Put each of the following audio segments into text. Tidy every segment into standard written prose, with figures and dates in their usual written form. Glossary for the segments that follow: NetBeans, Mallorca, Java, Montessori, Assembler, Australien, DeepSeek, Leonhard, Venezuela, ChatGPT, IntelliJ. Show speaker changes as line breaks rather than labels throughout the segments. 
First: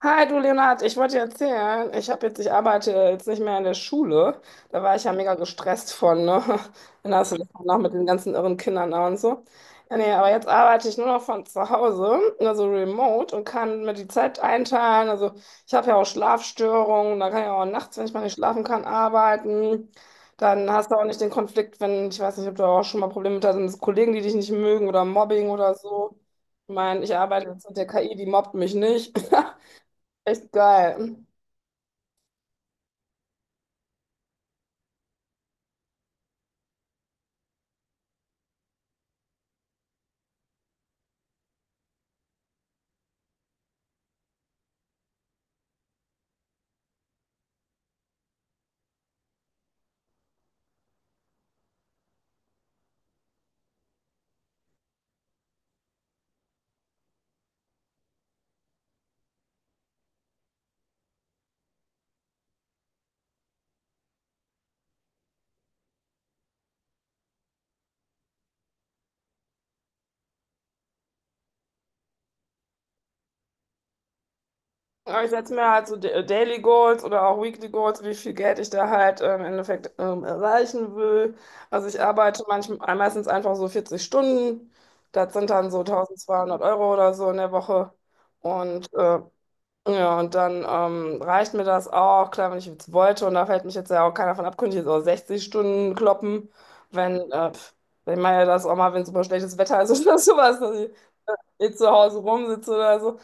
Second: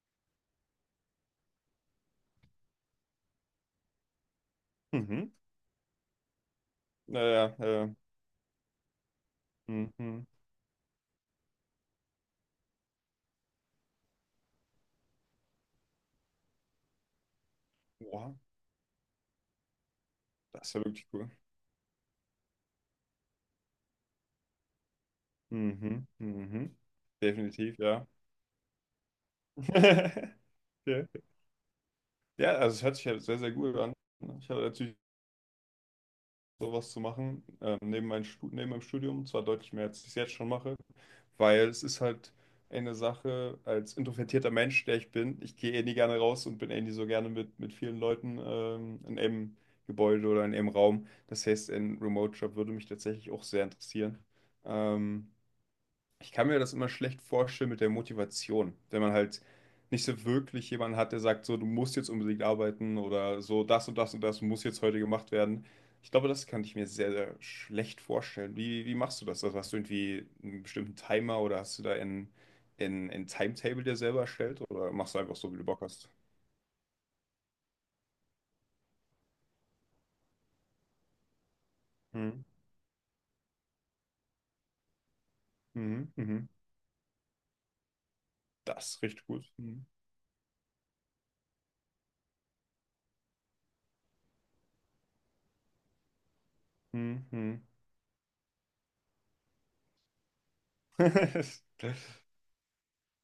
Hi, du Leonhard, ich wollte dir erzählen, ich arbeite jetzt nicht mehr in der Schule. Da war ich ja
Mhm.
mega gestresst von, ne? Dann hast du das
Naja,
auch noch mit den ganzen irren Kindern da und so. Ja, nee,
mhm.
aber jetzt arbeite ich nur noch von zu Hause, also remote und kann mir die Zeit einteilen. Also ich habe ja auch Schlafstörungen, da kann ich auch nachts, wenn ich mal nicht
Wow,
schlafen kann, arbeiten.
das
Dann
ist ja
hast du auch
wirklich
nicht den
cool.
Konflikt, wenn, ich weiß nicht, ob du auch schon mal Probleme mit hast, Kollegen, die dich nicht mögen oder Mobbing oder
Mhm.
so. Ich
Mhm.
meine, ich arbeite jetzt mit
Definitiv,
der
ja.
KI, die mobbt mich nicht. Echt
Okay.
geil.
Ja, also es hört sich ja sehr, sehr gut an. Ich habe natürlich sowas zu machen, neben meinem Studium, zwar deutlich mehr, als ich es jetzt schon mache, weil es ist halt eine Sache. Als introvertierter Mensch, der ich bin, ich gehe eh nie gerne raus und bin eh nie so gerne mit vielen Leuten in einem Gebäude oder in einem Raum. Das heißt, ein Remote-Job würde mich tatsächlich auch sehr interessieren. Ähm, Ich kann mir das immer schlecht vorstellen mit der Motivation, wenn man halt nicht so wirklich jemanden hat, der sagt, so, du musst jetzt unbedingt arbeiten oder so, das und das und das muss jetzt heute gemacht werden. Ich glaube, das kann ich mir sehr, sehr schlecht vorstellen. Wie machst du das? Also hast du irgendwie einen bestimmten Timer oder hast du da ein Timetable dir selber erstellt oder machst du
Aber ich
einfach so,
setze
wie du
mir
Bock
halt so
hast?
Daily Goals oder auch Weekly Goals, wie viel Geld ich da halt im Endeffekt erreichen will. Also ich arbeite
Mhm.
manchmal meistens einfach so 40 Stunden. Das sind dann so
Mhm. Mhm.
1.200 Euro oder so in der Woche.
Das
Und
ist
äh,
richtig gut. Mhm.
Ja, und dann reicht mir das auch, klar, wenn ich jetzt wollte, und da fällt mich jetzt ja auch keiner von ab, könnte ich jetzt auch 60 Stunden kloppen, wenn,
Mhm.
pf, ich meine ja das auch mal, wenn super schlechtes Wetter ist oder sowas, dass ich jetzt zu Hause rumsitze oder so,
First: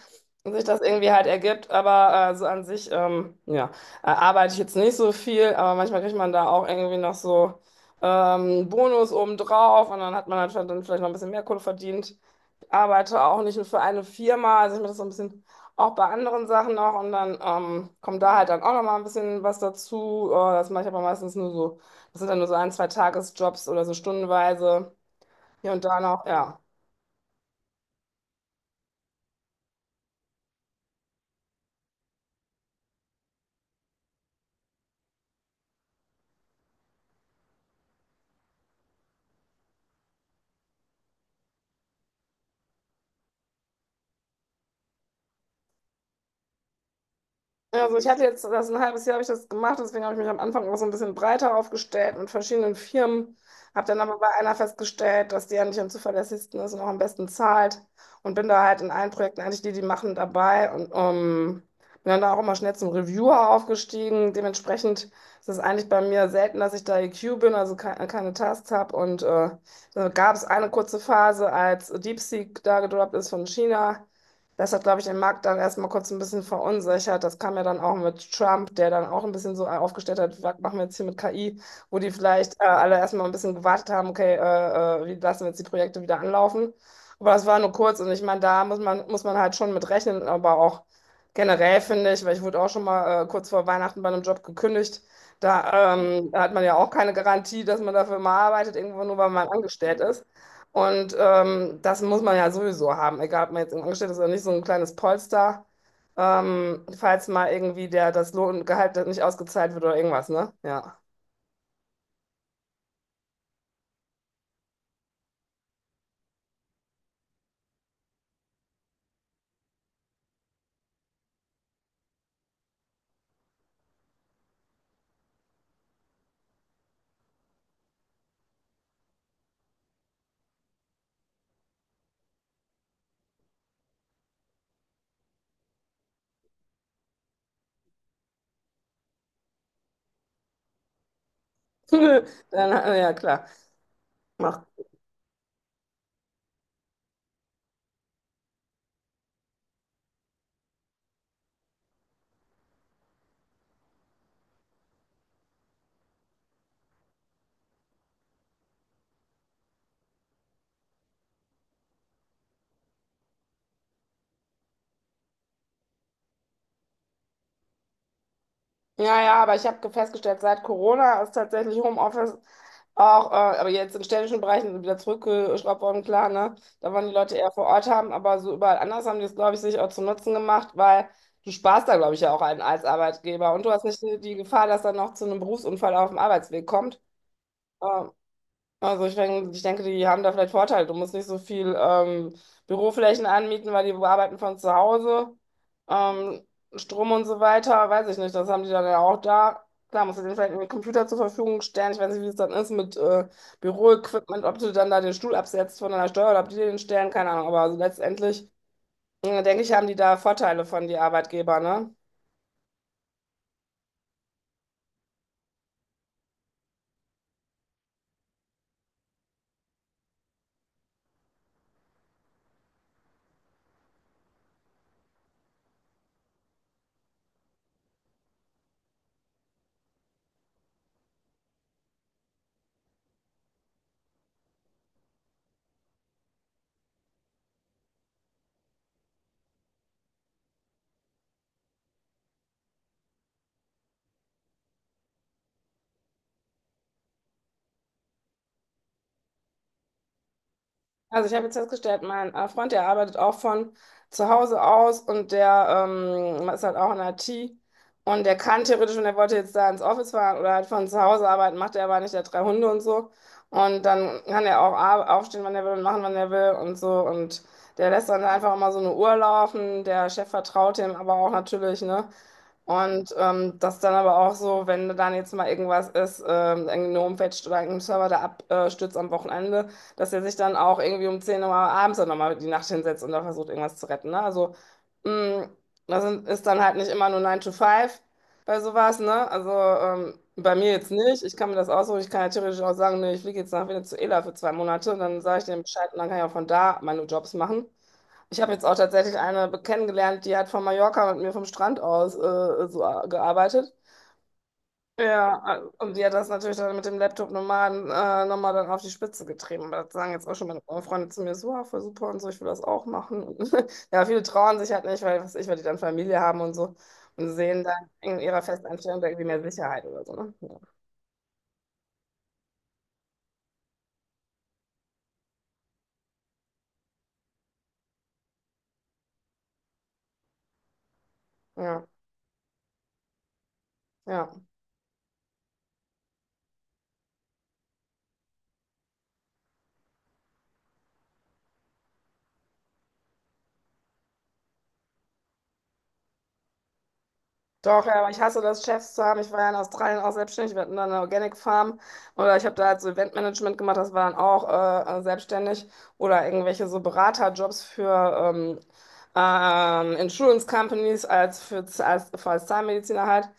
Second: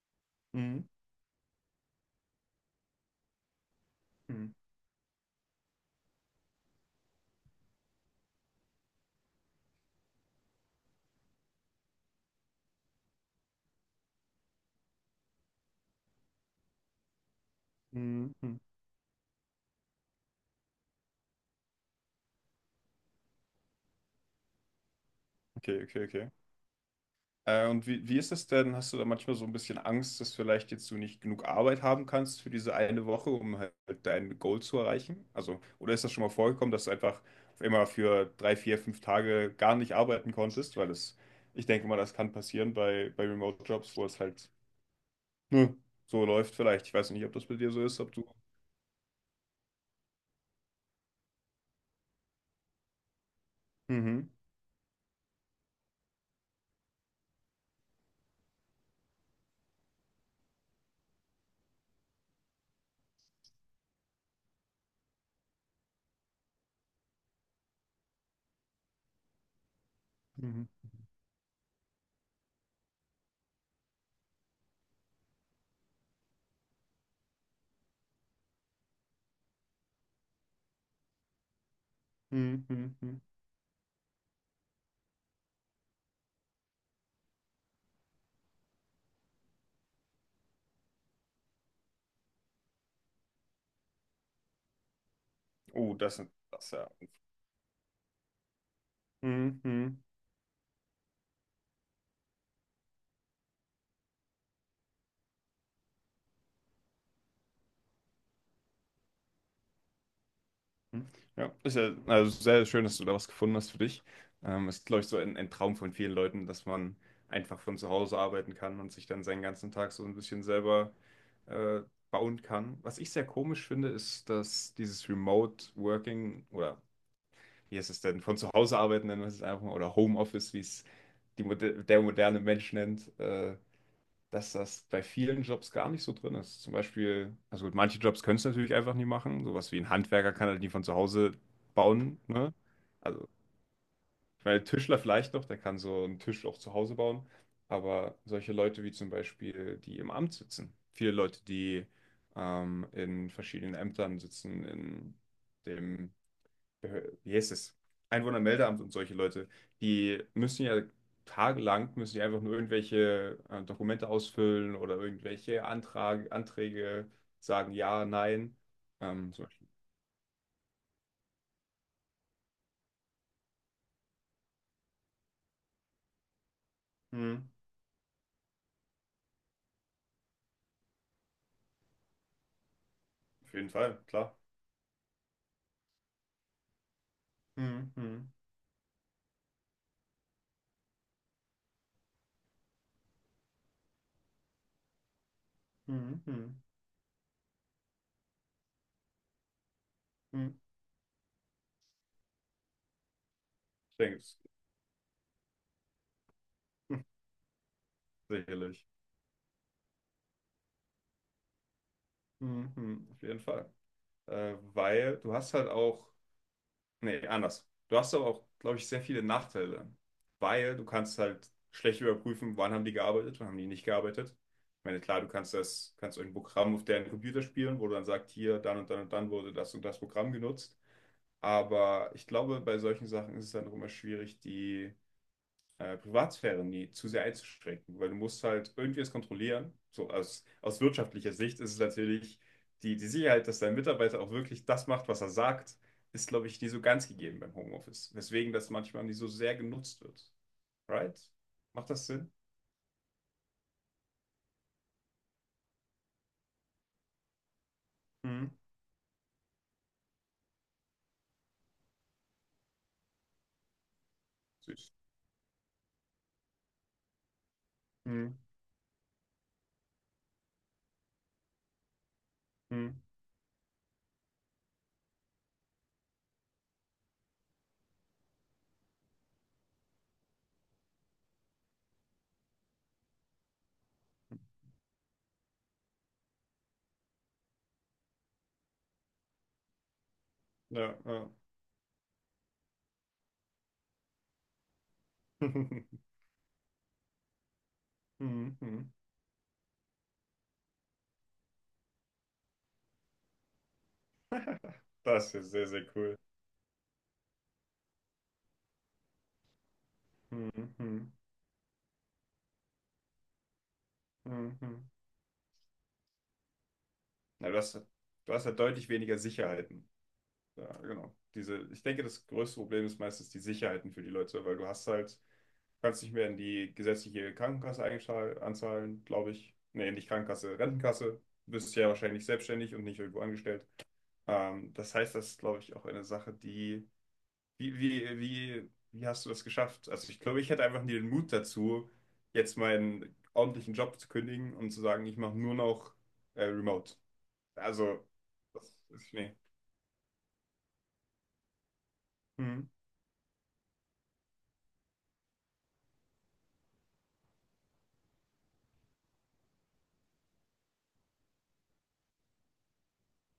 und sich das
Mhm.
irgendwie halt ergibt, aber so an sich, ja, arbeite
Mhm.
ich jetzt nicht so viel, aber manchmal kriegt man da auch irgendwie noch so Bonus obendrauf, und dann hat man halt schon dann vielleicht noch ein bisschen mehr Kohle verdient. Ich arbeite auch nicht nur für eine Firma, also ich mache das so ein bisschen auch bei anderen Sachen noch und dann kommt
Mhm.
da halt
Mhm.
dann auch noch mal ein bisschen was dazu. Das mache ich aber meistens nur so, das sind dann nur so ein, zwei Tagesjobs oder so stundenweise hier
Okay,
und da
okay,
noch,
okay.
ja.
Und wie ist es denn? Hast du da manchmal so ein bisschen Angst, dass vielleicht jetzt du nicht genug Arbeit haben kannst für diese eine Woche, um halt dein Goal zu erreichen? Also, oder ist das schon mal vorgekommen, dass du einfach auf einmal für drei, vier, fünf Tage gar nicht arbeiten konntest? Weil es, ich denke mal, das kann passieren bei, Remote-Jobs, wo es halt, ne, so läuft vielleicht. Ich weiß nicht, ob das bei dir so
Also
ist,
ich
ob
hatte
du.
jetzt das ein halbes Jahr habe ich das gemacht, deswegen habe ich mich am Anfang auch so ein bisschen breiter aufgestellt mit verschiedenen Firmen. Habe dann aber bei
Mhm.
einer festgestellt, dass die eigentlich am zuverlässigsten ist und auch am besten zahlt. Und bin da halt in allen Projekten eigentlich die, die machen, dabei. Und bin dann da auch immer schnell zum Reviewer aufgestiegen. Dementsprechend ist es eigentlich bei mir selten, dass ich da EQ bin, also ke keine Tasks habe. Und da gab es eine
Mhm.
kurze Phase, als DeepSeek da gedroppt ist von China. Das hat, glaube ich, den Markt dann erstmal kurz ein bisschen verunsichert. Das kam ja dann auch mit Trump, der dann auch ein bisschen so aufgestellt hat, was machen wir jetzt hier mit KI, wo die vielleicht
Mhm.
alle
Mhm. Mhm.
erstmal ein bisschen gewartet haben, okay, wie lassen wir jetzt die Projekte wieder anlaufen. Aber das war nur kurz und ich meine, da muss man halt schon mit rechnen, aber auch generell finde ich, weil ich wurde auch schon mal kurz vor Weihnachten bei einem Job gekündigt. Da
Oh, das,
hat man
das
ja
ja.
auch keine Garantie, dass man dafür mal arbeitet, irgendwo nur weil man
Mhm.
angestellt ist. Und das muss man ja sowieso haben, egal ob man jetzt angestellt ist oder nicht, so ein kleines Polster, falls mal irgendwie der, das Lohngehalt nicht ausgezahlt wird oder irgendwas, ne? Ja.
Hm. Ja, ist ja also sehr schön, dass du da was gefunden hast für dich. Ist, glaube ich, so ein Traum von vielen Leuten, dass man einfach von zu Hause arbeiten kann und sich dann seinen ganzen Tag so ein bisschen selber äh, bauen kann. Was ich sehr komisch finde, ist, dass dieses Remote Working oder, wie heißt es denn, von zu Hause arbeiten, nennen wir es einfach mal, oder Homeoffice, wie es der moderne Mensch nennt, dass das bei vielen Jobs gar nicht so drin ist. Zum Beispiel, also gut, manche Jobs können es natürlich einfach nie machen. Sowas wie ein Handwerker kann halt nie von zu Hause bauen, ne?
Dann, ja,
Also,
klar.
ich meine, Tischler vielleicht noch, der kann so einen Tisch auch zu Hause bauen. Aber solche Leute wie zum Beispiel die im Amt sitzen, viele Leute, die in verschiedenen Ämtern sitzen, in dem wie heißt es? Einwohnermeldeamt und solche Leute, die müssen ja tagelang, müssen die einfach nur irgendwelche Dokumente ausfüllen oder irgendwelche Anträge sagen, ja, nein.
Ja, ja,
Zum
aber ich
Beispiel.
habe festgestellt, seit Corona ist tatsächlich Homeoffice auch, aber jetzt in städtischen Bereichen wieder zurückgeschraubt worden, klar, ne? Da wollen die Leute
Hm,
eher vor Ort haben, aber so überall anders haben die es, glaube ich, sich auch zum Nutzen gemacht, weil du sparst da, glaube ich, ja auch einen als Arbeitgeber
auf
und
jeden
du hast nicht
Fall,
die
klar.
Gefahr, dass dann noch zu einem Berufsunfall auf dem Arbeitsweg kommt.
Hm,
Ähm,
hm,
also ich denke, die haben da vielleicht Vorteile. Du musst nicht so viel Büroflächen anmieten, weil die arbeiten von zu Hause.
hm,
Ähm,
hm,
Strom und so weiter, weiß ich nicht. Das haben die dann ja auch da. Klar, musst du denen
hm.
vielleicht einen Computer zur Verfügung stellen. Ich weiß nicht, wie es dann ist mit
Ich denke es.
Büroequipment, ob du dann da den Stuhl absetzt von deiner Steuer oder ob die dir den stellen, keine Ahnung. Aber also letztendlich
Sicherlich.
denke ich, haben die da Vorteile von die Arbeitgeber, ne?
Hm, hm, auf jeden Fall. Weil du hast halt auch, nee, anders. Du hast aber auch, glaube ich, sehr viele Nachteile, weil du kannst halt schlecht überprüfen, wann haben die gearbeitet, wann haben die nicht gearbeitet. Ich meine, klar, du kannst das, kannst irgendein Programm auf deren Computer spielen, wo du dann sagst, hier, dann und dann und dann wurde das und das Programm genutzt. Aber ich glaube, bei solchen Sachen ist es dann auch immer schwierig, die Privatsphäre nie zu sehr einzuschränken, weil du musst halt irgendwie es kontrollieren. So aus wirtschaftlicher Sicht ist es natürlich die, die Sicherheit, dass dein Mitarbeiter auch wirklich das macht, was er sagt, ist, glaube ich, nie so ganz gegeben beim Homeoffice. Weswegen das manchmal nicht so sehr genutzt wird. Right?
Also ich habe jetzt
Macht
festgestellt,
das Sinn?
mein Freund, der arbeitet auch von zu Hause aus und der ist halt auch in IT und der
Hm.
kann theoretisch, wenn er wollte jetzt da ins Office fahren oder halt von zu Hause arbeiten, macht er aber nicht, der hat drei Hunde und so. Und dann kann er auch
Süß.
aufstehen, wann er will und machen, wann er will und so. Und der lässt dann
Hm.
einfach immer so eine Uhr laufen. Der Chef vertraut ihm aber auch natürlich, ne?
Hm.
Und das dann aber auch so, wenn dann jetzt mal irgendwas ist, irgendeine Homepage oder irgendein Server da abstürzt am Wochenende, dass er sich dann auch irgendwie um 10 Uhr abends dann nochmal die Nacht hinsetzt und da versucht, irgendwas zu retten. Ne? Also, mh, ist dann halt nicht immer nur nine to five bei sowas, ne? Also, bei mir jetzt
Ja,
nicht.
ja.
Ich kann mir das aussuchen. Ich kann ja theoretisch auch sagen, nee, ich fliege jetzt nach Venezuela für 2 Monate und dann sage ich dem Bescheid und dann kann ich auch von da meine Jobs machen. Ich habe
Hm,
jetzt auch
hm.
tatsächlich eine kennengelernt, die hat von Mallorca mit mir vom Strand aus so gearbeitet.
Das
Ja,
ist sehr,
also-
sehr
und sie hat
cool.
das natürlich dann mit dem Laptop-Nomaden nochmal dann auf die Spitze getrieben. Aber das sagen jetzt auch schon
Hm,
meine Freunde
hm.
zu mir so, ah, voll super und so, ich will das auch machen. Und ja, viele trauen
Hm,
sich halt
hm.
nicht, weil, was weiß ich, weil die dann Familie haben und so und
Na, du
sehen dann
hast,
in
du
ihrer
hast ja deutlich
Festanstellung
weniger
irgendwie mehr Sicherheit
Sicherheiten.
oder so. Ne? Ja,
Ja, genau. Diese, ich denke, das größte Problem ist meistens die Sicherheiten für die Leute, weil du hast halt, kannst nicht mehr in die gesetzliche Krankenkasse anzahlen, glaube ich. Nee, nicht Krankenkasse, Rentenkasse. Du bist
ja.
ja wahrscheinlich selbstständig und nicht irgendwo angestellt.
Ja.
Das heißt, das ist, glaube ich, auch eine Sache, die, wie hast du das geschafft? Also ich glaube, ich hätte einfach nie den Mut dazu, jetzt meinen ordentlichen Job zu kündigen und zu sagen, ich mache nur noch Remote.
Doch, ja,
Also,
aber ich hasse das,
das
Chefs zu
ist,
haben. Ich
nee.
war ja in Australien auch selbstständig. Wir hatten da eine Organic Farm oder ich habe da
Mhm.
halt so Eventmanagement gemacht. Das war dann auch selbstständig oder irgendwelche so Beraterjobs für Insurance Companies als Zahnmediziner halt.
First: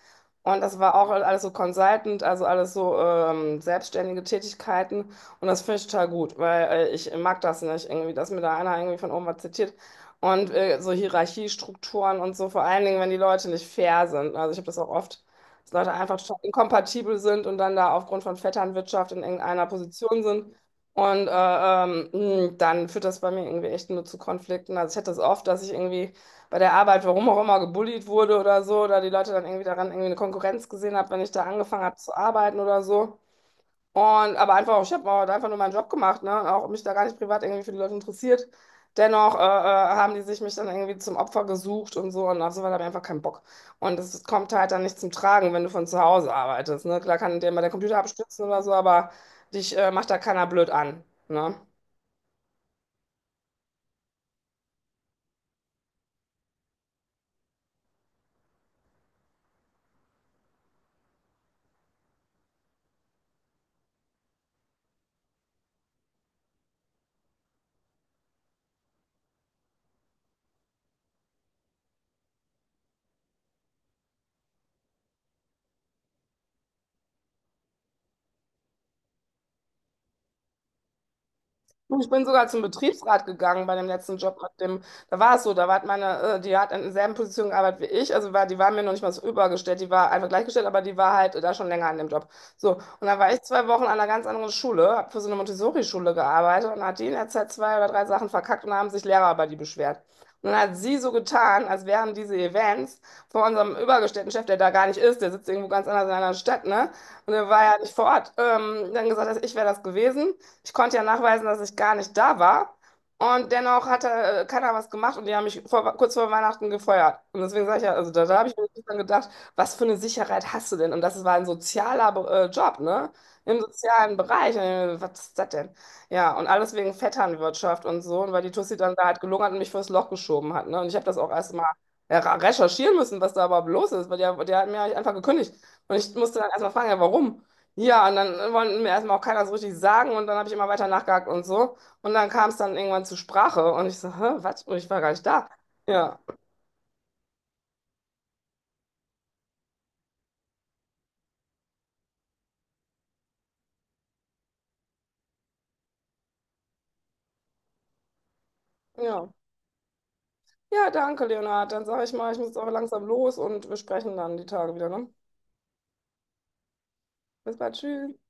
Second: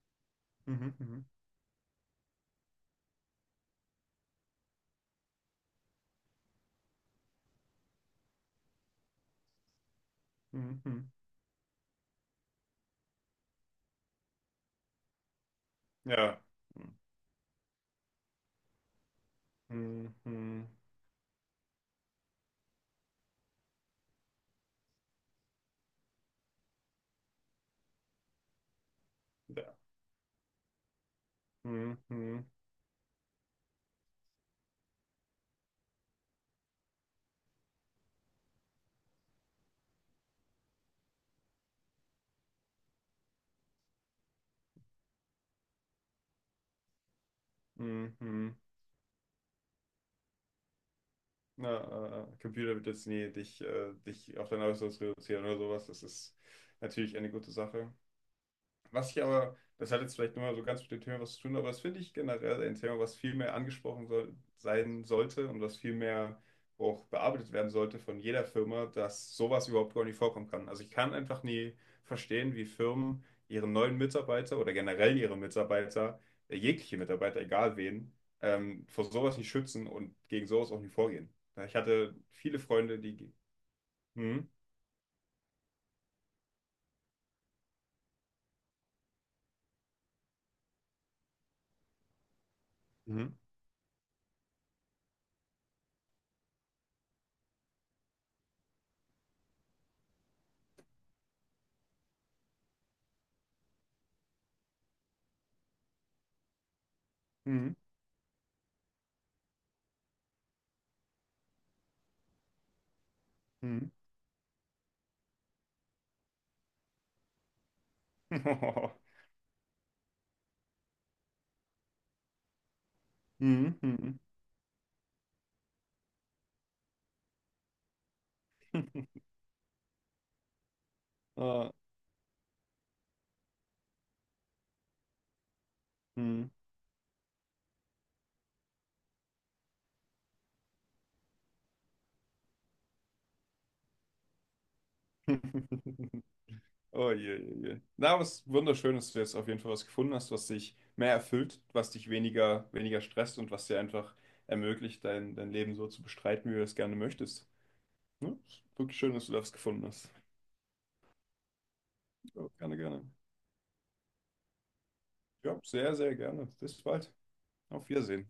Und das war
Mhm.
auch
Mhm.
alles so Consultant, also alles so selbstständige Tätigkeiten. Und das finde ich total gut, weil ich mag das nicht irgendwie, dass mir da einer irgendwie von oben was zitiert und
Mhm.
so
Mhm.
Hierarchiestrukturen und so, vor allen Dingen, wenn die Leute nicht fair sind. Also ich habe das auch oft, dass Leute einfach total
Ja.
inkompatibel sind und dann da aufgrund von Vetternwirtschaft in irgendeiner
Hm,
Position sind.
hm,
Und dann führt das bei mir irgendwie echt nur zu Konflikten. Also ich hatte das oft, dass ich irgendwie bei der Arbeit, warum auch immer, gebullied wurde oder so, oder die Leute dann irgendwie
ja.
daran irgendwie eine Konkurrenz gesehen haben, wenn ich da angefangen habe
Hm,
zu
hm,
arbeiten oder so. Und, aber einfach, ich habe halt einfach nur meinen Job gemacht, ne? Auch mich da gar nicht privat irgendwie für die Leute interessiert. Dennoch haben die sich mich dann irgendwie zum Opfer gesucht und so und auf sowas habe ich einfach keinen Bock. Und das kommt halt dann nicht zum Tragen, wenn du von zu Hause arbeitest, ne? Klar kann dir mal der Computer
hm,
abstürzen
hm.
oder so, aber dich macht da keiner blöd an, ne?
Na, Computer wird jetzt nie dich, dich auf dein Äußeres reduzieren oder sowas. Das ist natürlich eine gute Sache. Was ich aber, das hat jetzt vielleicht nur mal so ganz mit dem Thema was zu tun, aber das finde ich generell ein Thema, was viel mehr angesprochen soll, sein sollte und was viel mehr auch bearbeitet werden sollte von jeder Firma, dass sowas überhaupt gar nicht vorkommen kann. Also ich kann einfach nie verstehen, wie Firmen ihren neuen Mitarbeiter oder generell ihre Mitarbeiter, jegliche Mitarbeiter, egal wen, vor sowas nicht schützen und gegen sowas auch nicht vorgehen. Ja, ich
Du, ich
hatte
bin sogar
viele
zum
Freunde,
Betriebsrat
die...
gegangen bei dem letzten Job
Hm?
mit dem, da war es so, da war meine, die hat in derselben Position gearbeitet wie ich, also war, die war mir noch nicht mal so übergestellt, die war einfach gleichgestellt, aber die war halt da schon länger an dem Job. So, und dann
Hm?
war ich 2 Wochen an einer ganz anderen Schule, habe für so eine Montessori-Schule gearbeitet und hat die in der Zeit zwei oder drei Sachen verkackt und haben sich Lehrer über die beschwert. Und dann hat sie so getan, als wären diese Events von unserem übergestellten Chef, der da gar nicht ist, der sitzt irgendwo ganz anders in einer anderen Stadt, ne? Und der war
Hm?
ja nicht vor Ort, dann gesagt, dass ich wäre das gewesen. Ich konnte ja nachweisen, dass ich gar nicht da war. Und dennoch
Hm?
hat er, keiner was gemacht und die haben mich vor, kurz vor Weihnachten gefeuert. Und deswegen sage ich ja, also da, da habe ich mir
Hm?
dann gedacht, was für eine Sicherheit hast du denn? Und das war ein sozialer Job, ne? Im sozialen
Hm?
Bereich. Und ich mir, was ist das denn? Ja, und alles wegen Vetternwirtschaft und so. Und weil die Tussi dann da halt gelungen hat und mich fürs Loch geschoben hat, ne? Und ich habe das auch erst mal
Ah.
ja, recherchieren müssen, was da überhaupt los ist, weil der, der hat mir halt einfach gekündigt. Und ich musste
Hm.
dann erstmal fragen, ja, warum? Ja, und dann wollte mir erstmal auch keiner so richtig sagen und dann habe ich immer weiter nachgehakt und so. Und dann kam es dann irgendwann zur Sprache und ich so, hä, was? Und ich war gar nicht da. Ja,
Oh je, je, je. Na, was wunderschön, dass du jetzt auf jeden Fall was gefunden hast, was dich mehr erfüllt, was dich weniger, weniger stresst und was dir einfach ermöglicht, dein Leben so zu bestreiten, wie du es gerne möchtest. Ne? Ist wirklich schön, dass
ja.
du das gefunden hast.
Ja, danke, Leonhard. Dann sage ich mal, ich
Ja,
muss jetzt aber
gerne,
langsam
gerne.
los und wir sprechen dann die Tage wieder, ne?
Ja, sehr, sehr gerne. Bis bald.
Bis bald,
Auf
tschüss.
Wiedersehen.